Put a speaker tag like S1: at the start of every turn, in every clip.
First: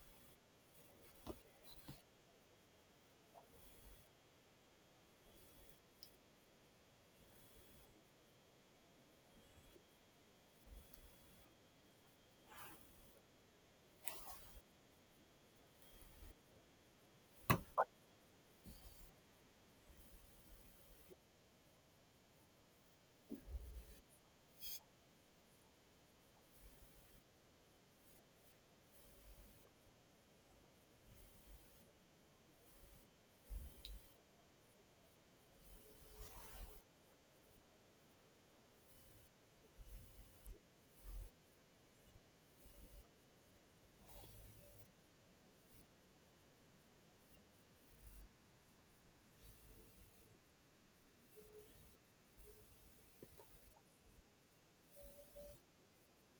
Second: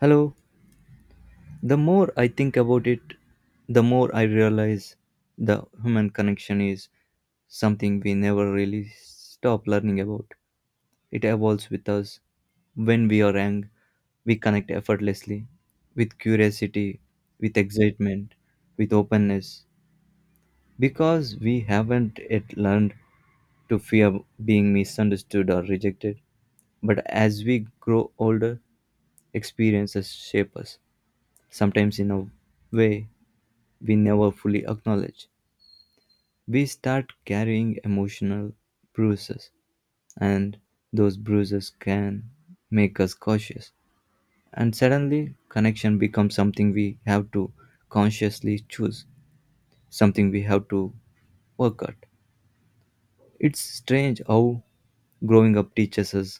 S1: Hello. The more I think about it, the more I realize the human connection is something we never really stop learning about. It evolves with us. When we are young, we connect effortlessly with curiosity, with excitement, with openness because we haven't yet learned to fear being misunderstood or rejected. But as we grow older, experiences shape us, sometimes in a way we never fully acknowledge. We start carrying emotional bruises, and those bruises can make us cautious. And suddenly, connection becomes something we have to consciously choose, something we have to work at. It's strange how growing up teaches us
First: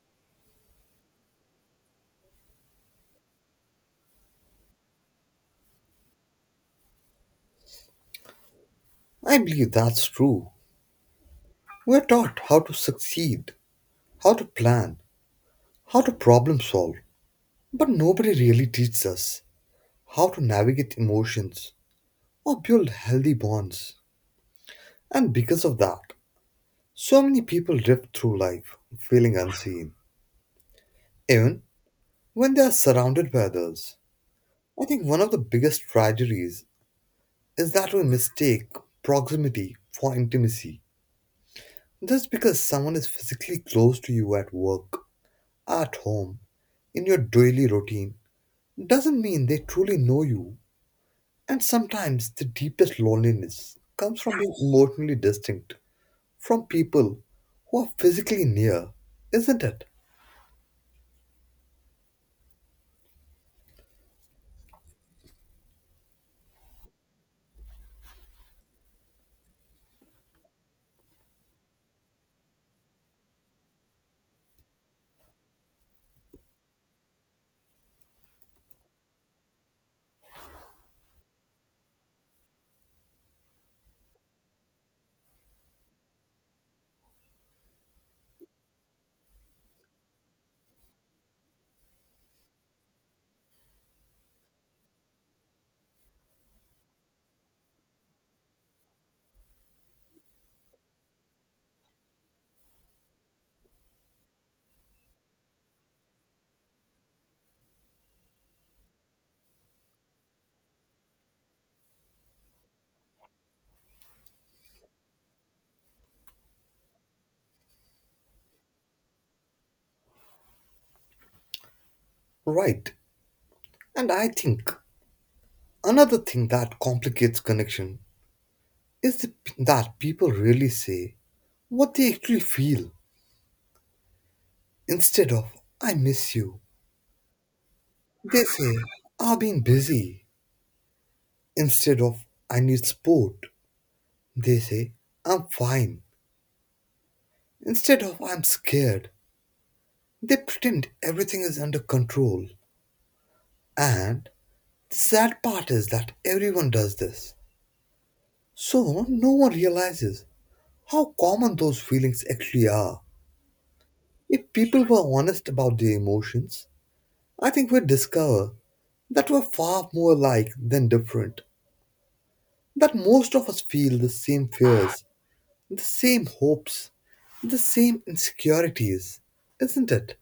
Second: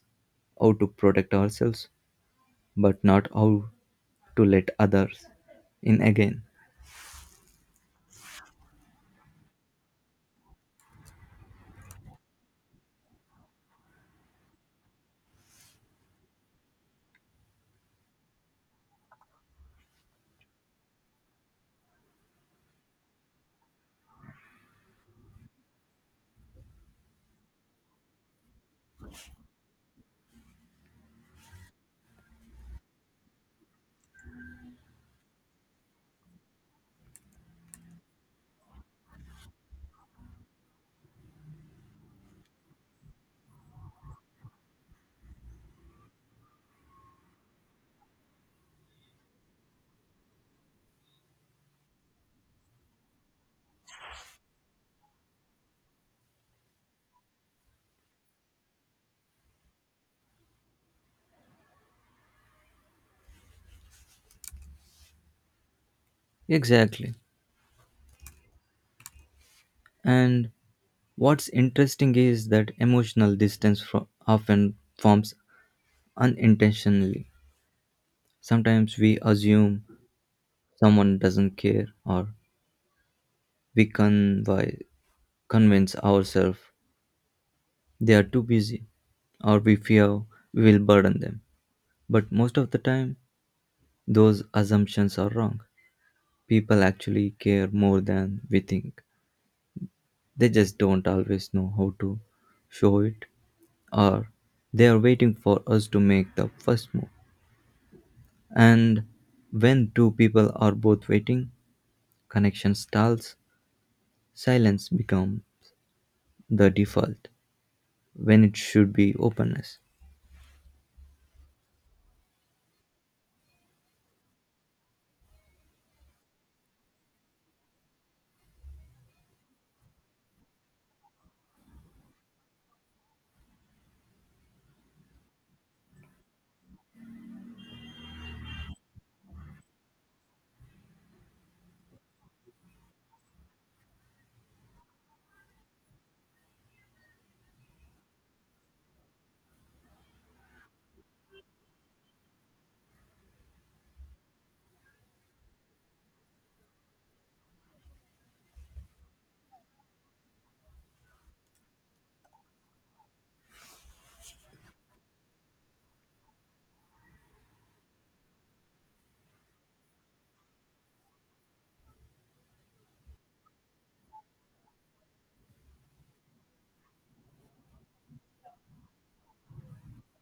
S1: how to protect ourselves, but not how to let others in again.
S2: I believe that's true. We're taught how to succeed, how to plan, how to problem solve, but nobody really teaches us how to navigate emotions or build healthy bonds. And because of that, so many people drift through life feeling unseen, even when they are surrounded by others. I think one of the biggest tragedies is that we mistake proximity for intimacy. Just because someone is physically close to you at work, at home, in your daily routine, doesn't mean they truly know you. And sometimes the deepest loneliness comes from being emotionally distinct from people who are physically near, isn't it?
S1: Exactly. And What's interesting is that emotional distance often forms unintentionally. Sometimes we assume someone doesn't care, or we convi- convince ourselves they are too busy, or we fear we will burden them. But most of the time, those assumptions are wrong. People actually care more than we think. They just don't always know how to show it, or they are waiting for us to make the first move. And when two people are both waiting, connection stalls, silence become the default when it should be openness.
S2: Right. And I think another thing that complicates connection is that people really say what they actually feel instead of I miss you. They say I've been busy instead of I need support. They say I'm fine instead of I'm scared, they pretend everything is under control. And the sad part is that everyone does this. So no one realizes how common those feelings actually are. If people were honest about their emotions, I think we'd discover that we're far more alike than different, that most of us feel the same fears, the same hopes, the same insecurities, isn't it?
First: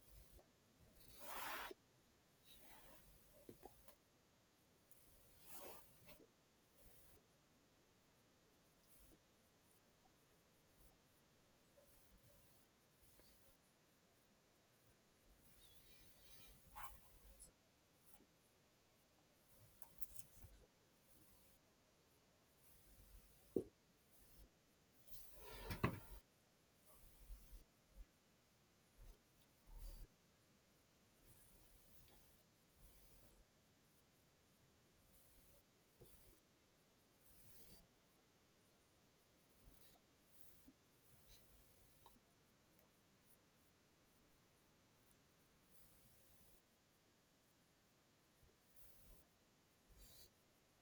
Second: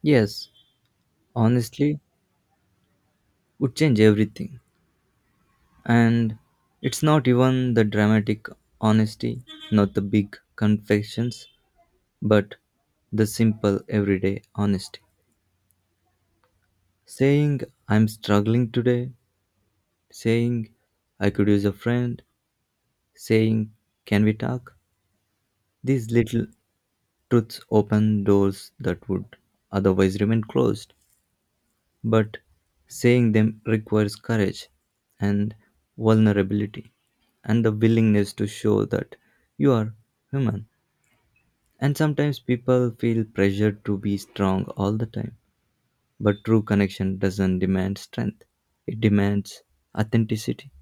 S1: Yes, honestly, would change everything. And it's not even the dramatic honesty, not the big confessions, but the simple everyday honesty. Saying I'm struggling today, saying I could use a friend, saying can we talk? These little truths open doors that would otherwise remain closed, but saying them requires courage and vulnerability and the willingness to show that you are human. And sometimes people feel pressured to be strong all the time, but true connection doesn't demand strength, it demands authenticity.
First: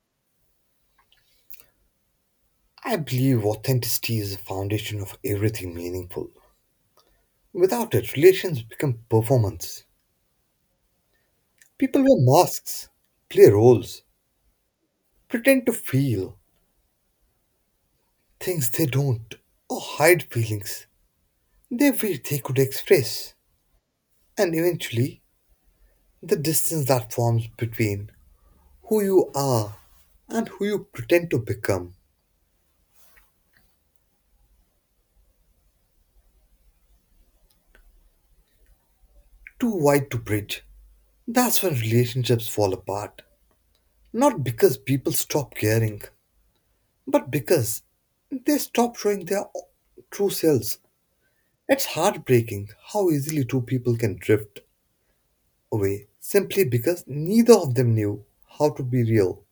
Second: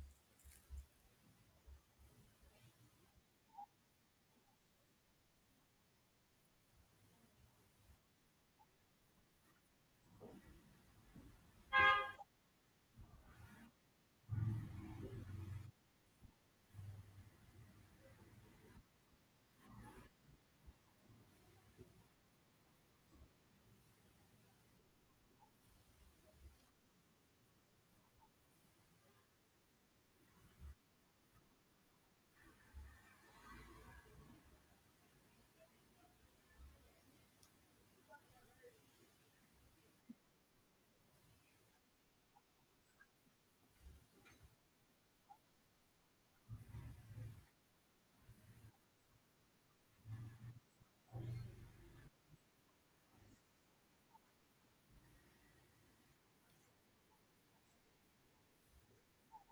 S2: I believe authenticity is the foundation of everything meaningful. Without it, relations become performance. People wear masks, play roles, pretend to feel things they don't, or hide feelings they wish they could express. And eventually, the distance that forms between who you are and who you pretend to become too wide to bridge. That's when relationships fall apart. Not because people stop caring, but because they stop showing their true selves. It's heartbreaking how easily two people can drift away simply because neither of them knew how to be real.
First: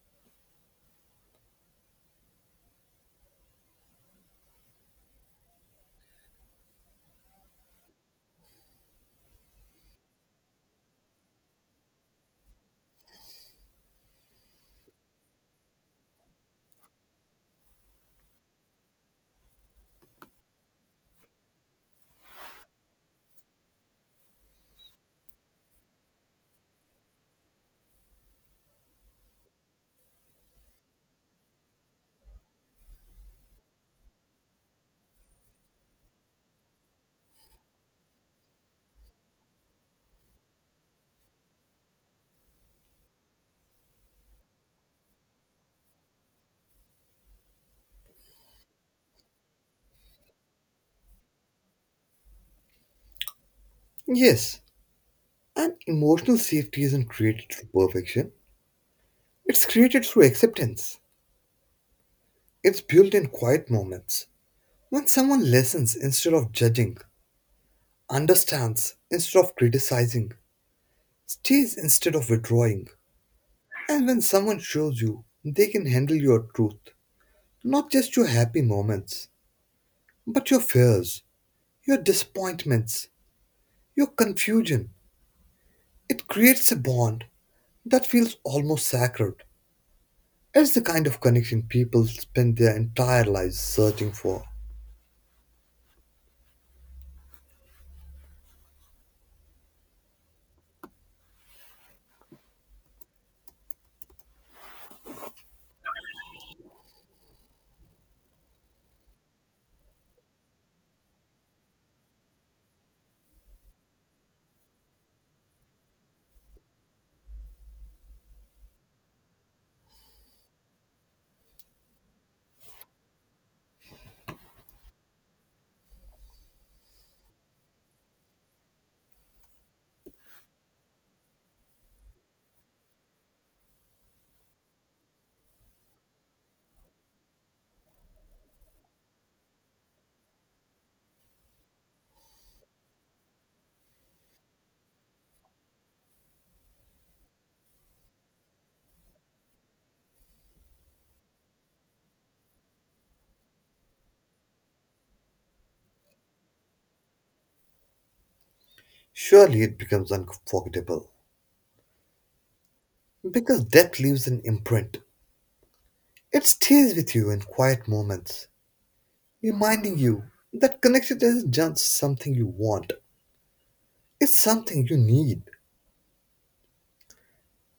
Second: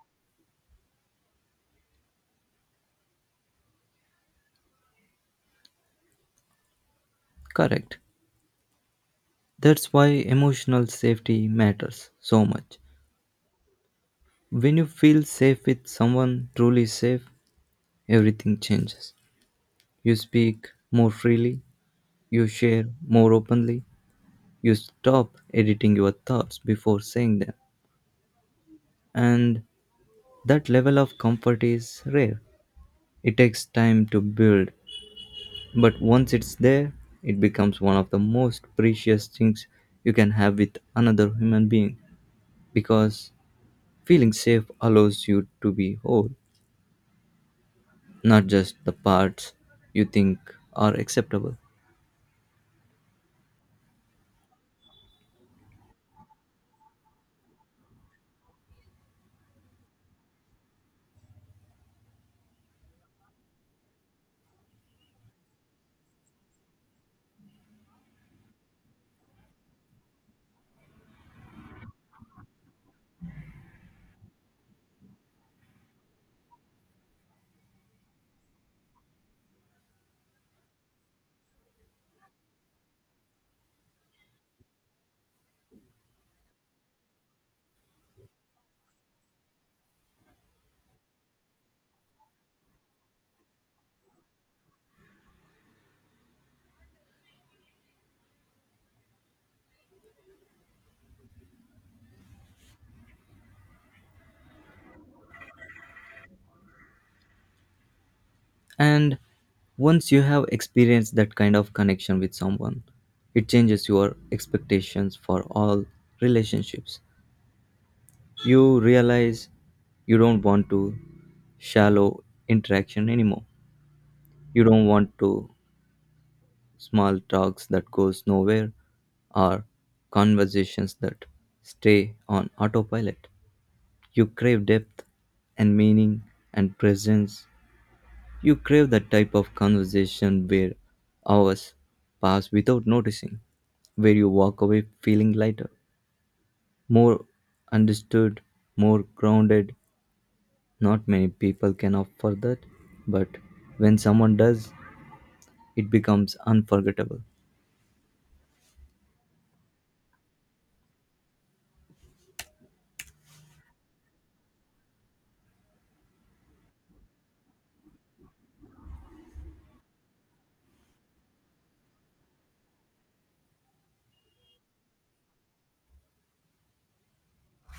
S1: Correct. That's why emotional safety matters so much. When you feel safe with someone truly safe, everything changes. You speak more freely, you share more openly, you stop editing your thoughts before saying them. And that level of comfort is rare. It takes time to build, but once it's there, it becomes one of the most precious things you can have with another human being because feeling safe allows you to be whole, not just the parts you think are acceptable.
S2: Yes, and emotional safety isn't created through perfection, it's created through acceptance. It's built in quiet moments. When someone listens instead of judging, understands instead of criticizing, stays instead of withdrawing, and when someone shows you they can handle your truth, not just your happy moments, but your fears, your disappointments, your confusion. It creates a bond that feels almost sacred. It's the kind of connection people spend their entire lives searching for.
S1: And once you have experienced that kind of connection with someone, it changes your expectations for all relationships. You realize you don't want to shallow interaction anymore. You don't want to small talks that goes nowhere or conversations that stay on autopilot. You crave depth and meaning and presence. You crave that type of conversation where hours pass without noticing, where you walk away feeling lighter, more understood, more grounded. Not many people can offer that, but when someone does, it becomes unforgettable.
S2: Surely it becomes unforgettable. Because death leaves an imprint. It stays with you in quiet moments, reminding you that connection isn't just something you want, it's something you need.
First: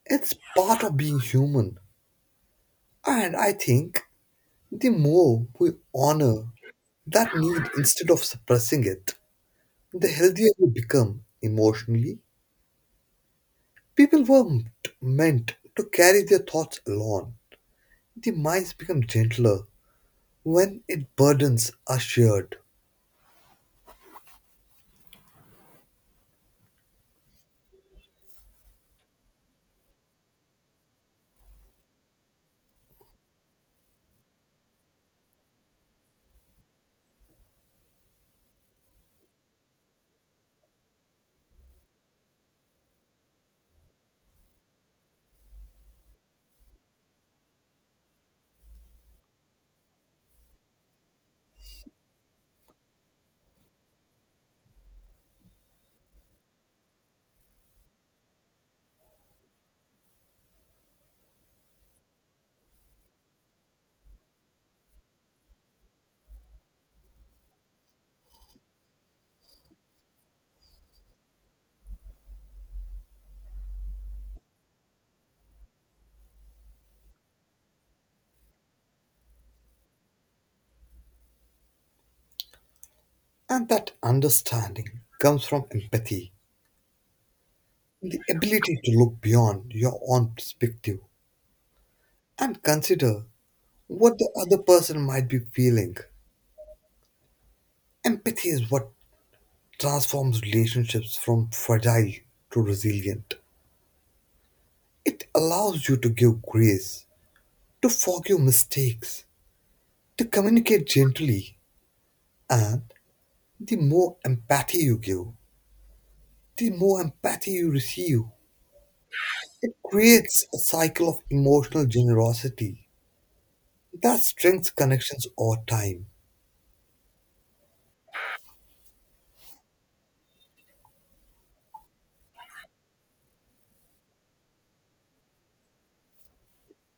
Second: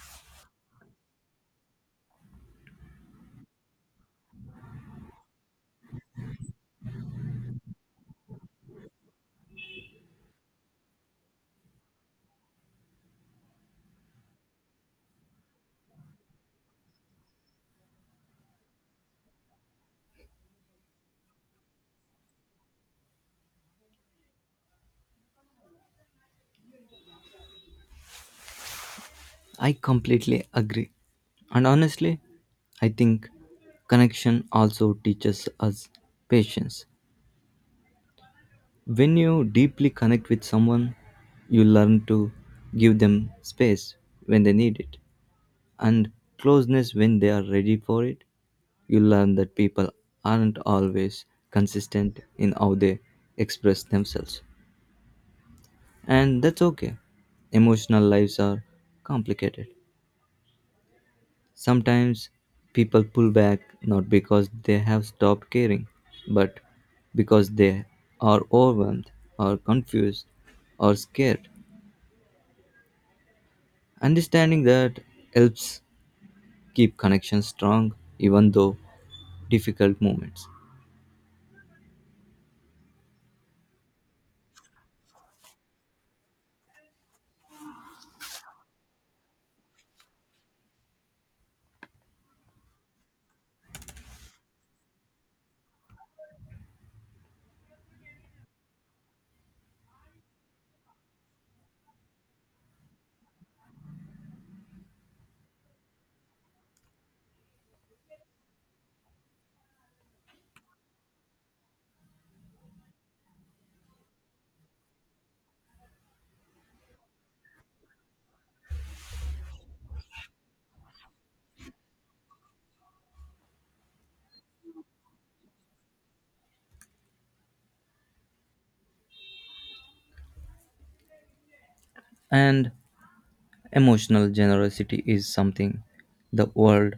S2: It's part of being human. And I think the more we honor that need instead of suppressing it, the healthier we become emotionally. People weren't meant to carry their thoughts alone. The minds become gentler when its burdens are shared.
S1: I completely agree. And honestly, I think connection also teaches us patience. When you deeply connect with someone, you learn to give them space when they need it and closeness when they are ready for it. You learn that people aren't always consistent in how they express themselves, and that's okay. Emotional lives are complicated. Sometimes people pull back not because they have stopped caring, but because they are overwhelmed or confused or scared. Understanding that helps keep connections strong even though difficult moments.
S2: And that understanding comes from empathy, the ability to look beyond your own perspective and consider what the other person might be feeling. Empathy is what transforms relationships from fragile to resilient. It allows you to give grace, to forgive mistakes, to communicate gently, and the more empathy you give, the more empathy you receive. It creates a cycle of emotional generosity that strengthens connections over time.
S1: And emotional generosity is something the world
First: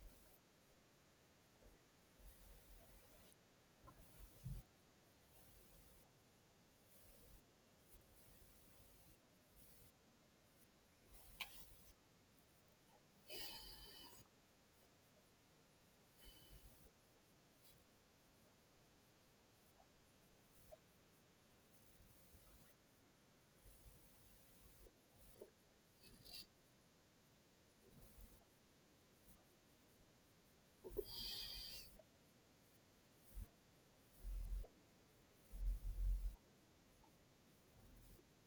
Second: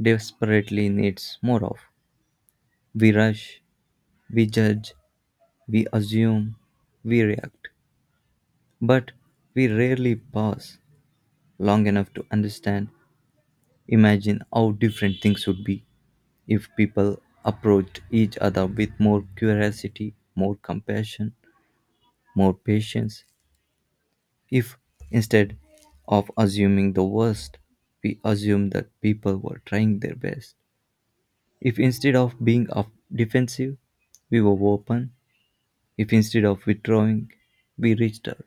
S1: desperately needs more of. We rush, we judge, we assume, we react, but we rarely pause long enough to understand, imagine how different things would be if people approached each other with more curiosity, more compassion, more patience, if, instead of assuming the worst, we assumed that people were trying their best, if instead of being of defensive, we were open, if instead of withdrawing, we reached out.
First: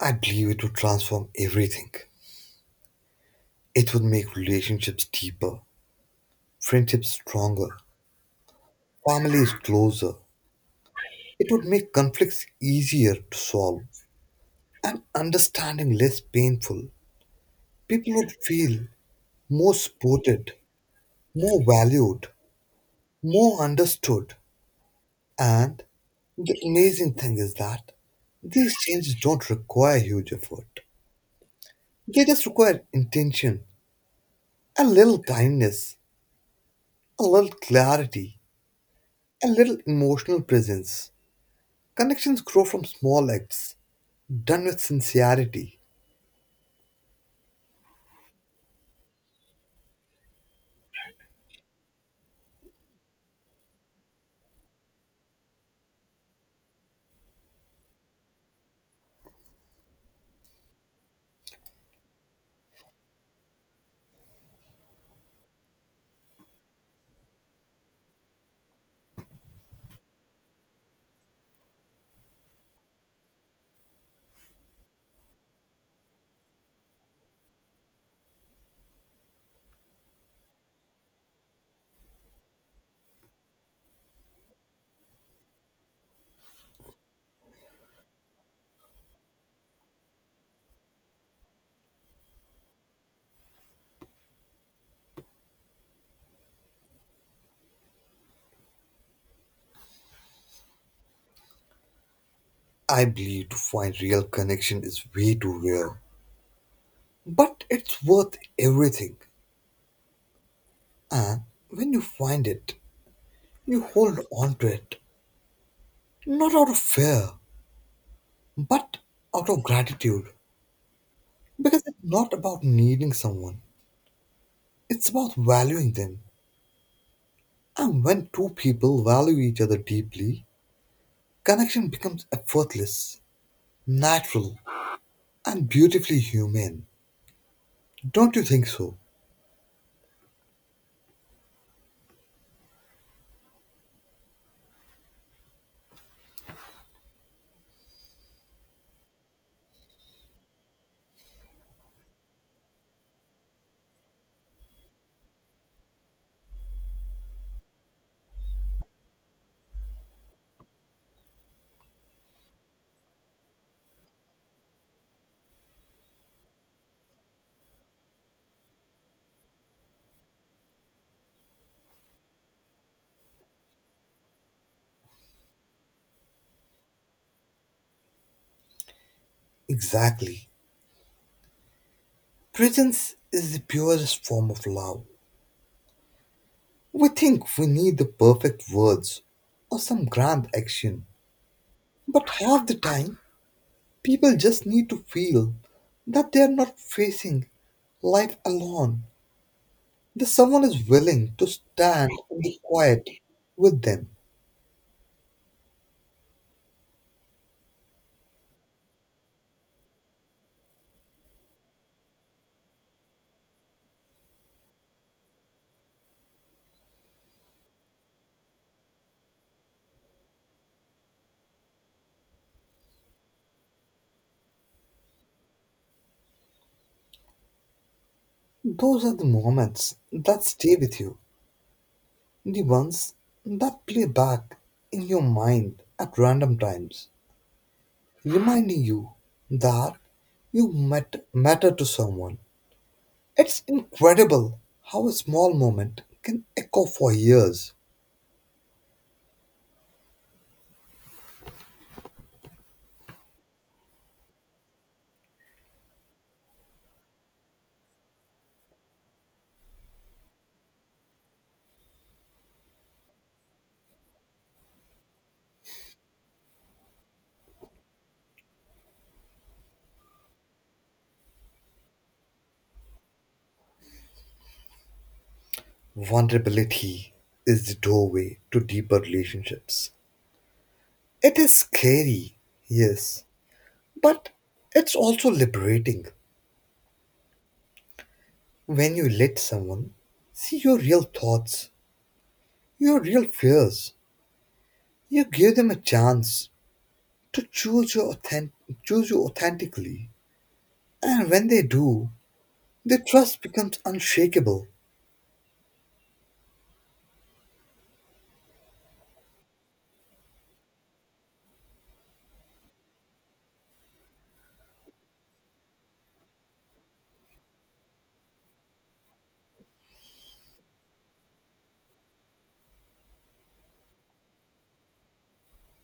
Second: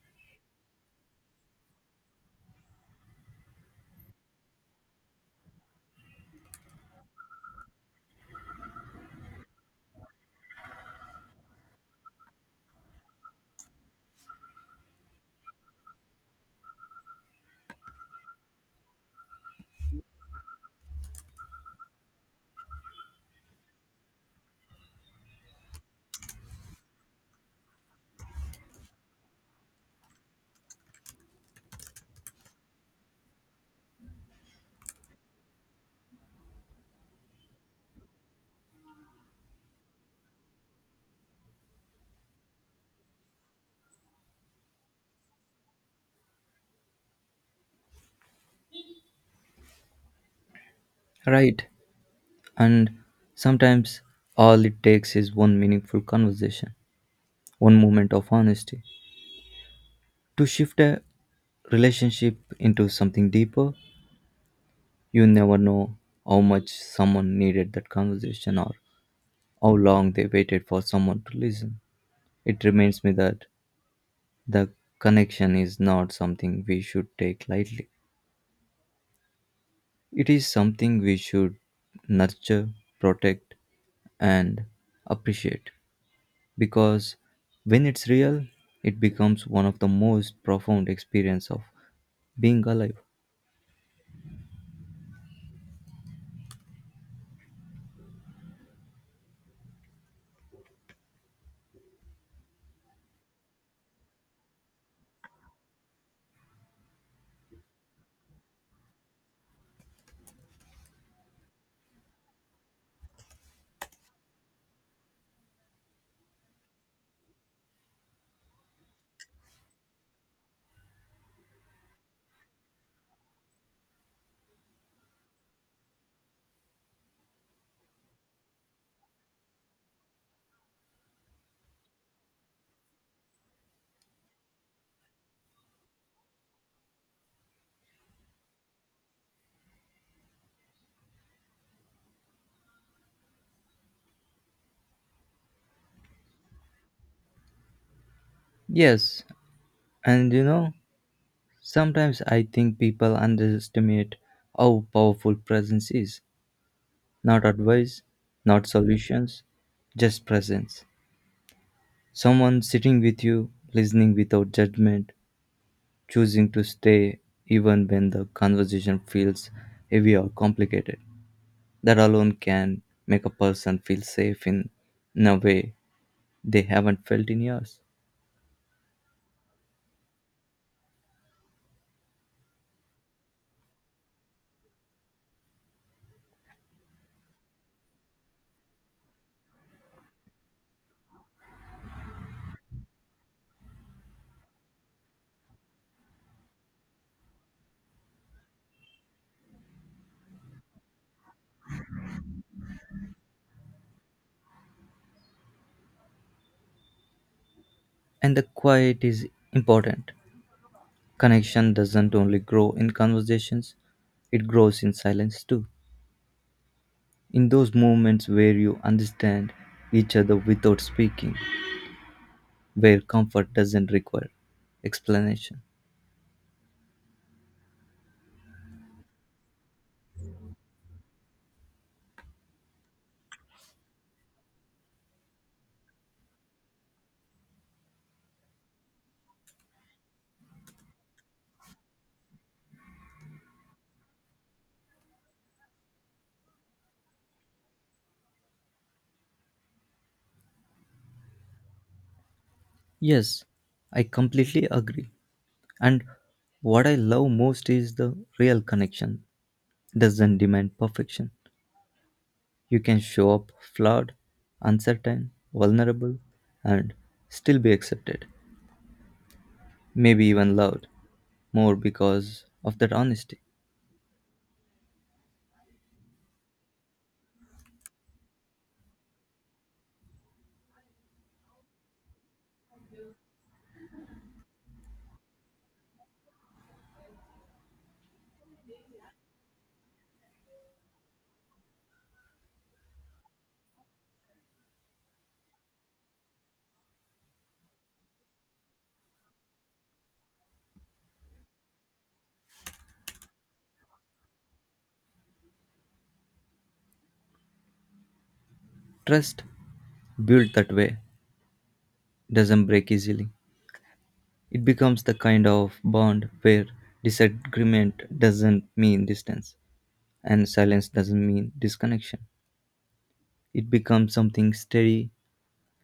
S2: I believe it would transform everything. It would make relationships deeper, friendships stronger, families closer. It would make conflicts easier to solve and understanding less painful. People would feel more supported, more valued, more understood. And the amazing thing is that these changes don't require huge effort. They just require intention, a little kindness, a little clarity, a little emotional presence. Connections grow from small acts, done with sincerity.
S1: Right. And sometimes all it takes is one meaningful conversation, one moment of honesty. To shift a relationship into something deeper, you never know how much someone needed that conversation or how long they waited for someone to listen. It reminds me that the connection is not something we should take lightly. It is something we should nurture, protect, and appreciate because when it's real, it becomes one of the most profound experience of being alive.
S2: I believe to find real connection is way too rare, but it's worth everything. And when you find it, you hold on to it, not out of fear, but out of gratitude. Because it's not about needing someone, it's about valuing them. And when two people value each other deeply, connection becomes effortless, natural, and beautifully human. Don't you think so?
S1: Yes, and sometimes I think people underestimate how powerful presence is. Not advice, not solutions, just presence. Someone sitting with you, listening without judgment, choosing to stay even when the conversation feels heavy or complicated. That alone can make a person feel safe in a way they haven't felt in years.
S2: Exactly. Presence is the purest form of love. We think we need the perfect words or some grand action, but half the time people just need to feel that they are not facing life alone, that someone is willing to stand in the quiet with them.
S1: And the quiet is important. Connection doesn't only grow in conversations, it grows in silence too. In those moments where you understand each other without speaking, where comfort doesn't require explanation.
S2: Those are the moments that stay with you, the ones that play back in your mind at random times, reminding you that you met, matter to someone. It's incredible how a small moment can echo for years.
S1: Yes, I completely agree. And what I love most is the real connection doesn't demand perfection. You can show up flawed, uncertain, vulnerable, and still be accepted, maybe even loved, more because of that honesty.
S2: Vulnerability is the doorway to deeper relationships. It is scary, yes, but it's also liberating when you let someone see your real thoughts, your real fears. You give them a chance to choose your authentic, choose you authentically, and when they do, the trust becomes unshakable,
S1: Trust, built that way, doesn't break easily. It becomes the kind of bond where disagreement doesn't mean distance, and silence doesn't mean disconnection. It becomes something steady,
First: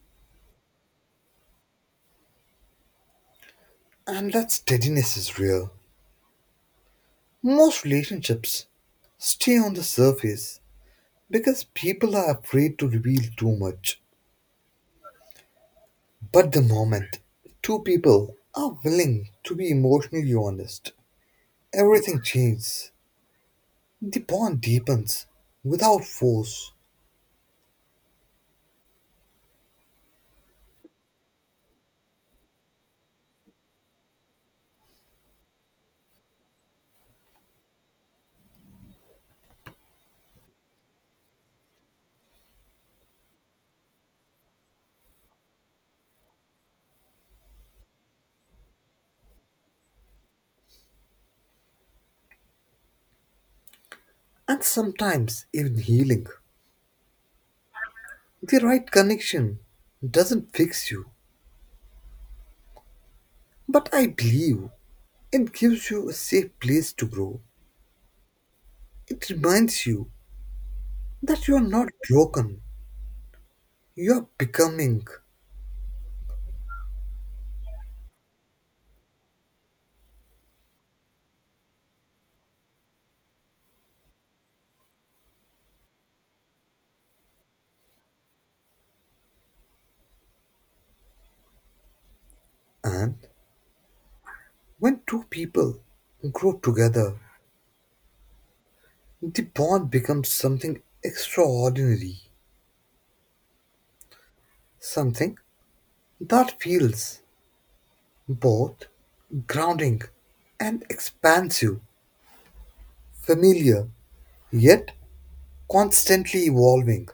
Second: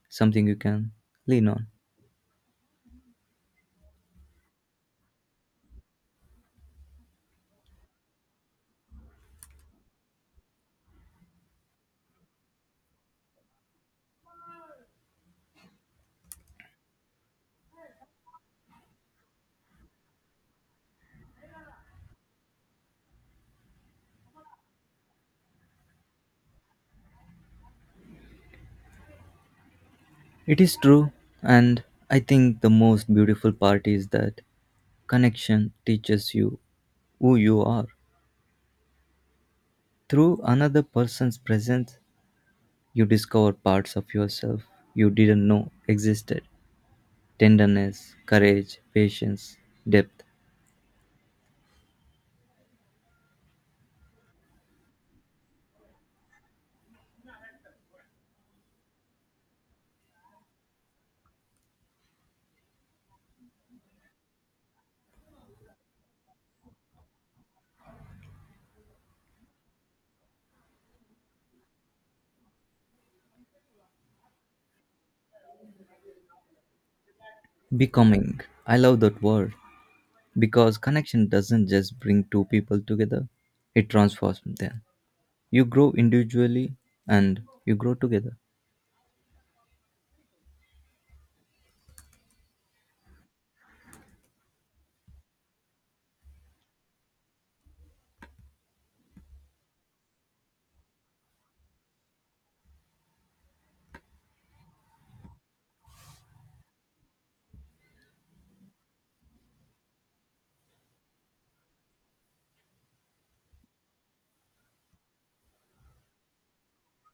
S1: something you can lean on.
S2: and that steadiness is real. Most relationships stay on the surface because people are afraid to reveal too much. But the moment two people are willing to be emotionally honest, everything changes. The bond deepens without force,
S1: It is true, and I think the most beautiful part is that connection teaches you who you are. Through another person's presence, you discover parts of yourself you didn't know existed: tenderness, courage, patience, depth,
S2: and sometimes even healing. The right connection doesn't fix you, but I believe it gives you a safe place to grow. It reminds you that you are not broken, you are becoming.
S1: becoming. I love that word because connection doesn't just bring two people together, it transforms them. You grow individually and you grow together.
S2: And when two people grow together, the bond becomes something extraordinary, something that feels both grounding and expansive, familiar, yet constantly evolving.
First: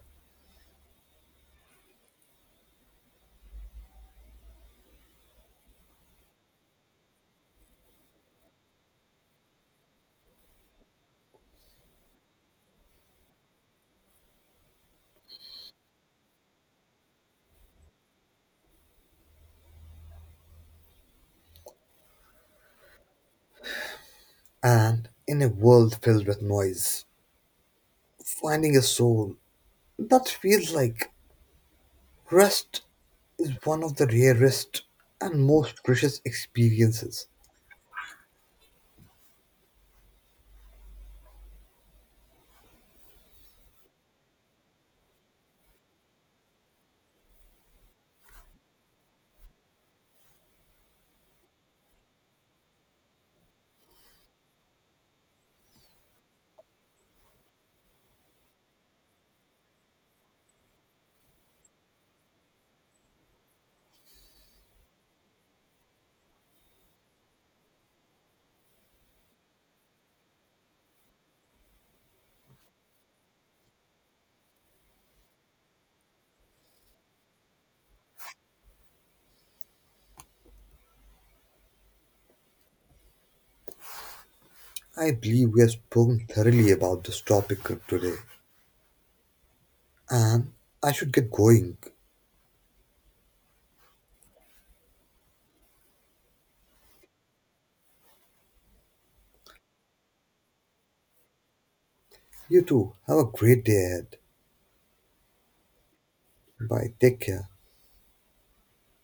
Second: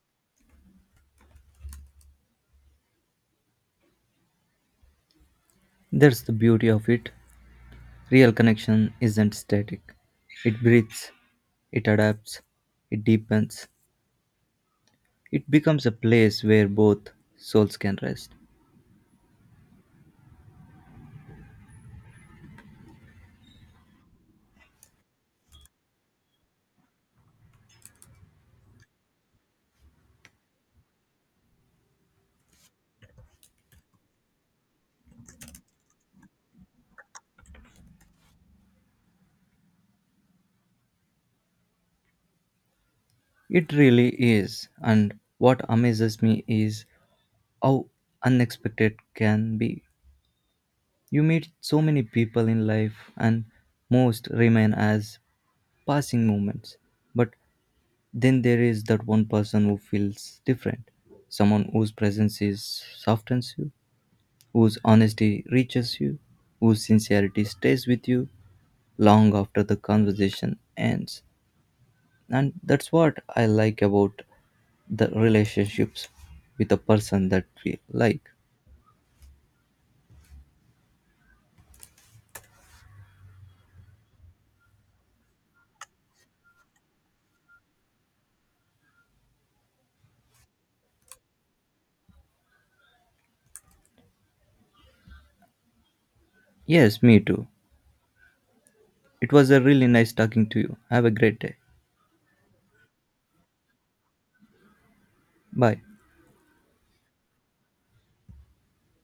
S1: That's the beauty of it. Real connection isn't static. It breathes, it adapts, it deepens, it becomes a place where both souls can rest.
S2: And in a world filled with noise, finding a soul that feels like rest is one of the rarest and most precious experiences.
S1: It really is, and what amazes me is how unexpected can be. You meet so many people in life, and most remain as passing moments. But then there is that one person who feels different, someone whose presence is softens you, whose honesty reaches you, whose sincerity stays with you long after the conversation ends. And that's what I like about the relationships with a person that we like.
S2: I believe we have spoken thoroughly about this topic today, and I should get going.
S1: Yes, me too. It was a really nice talking to you. Have a great day.
S2: You too. Have a great day ahead.
S1: Bye.
S2: Bye. Take care.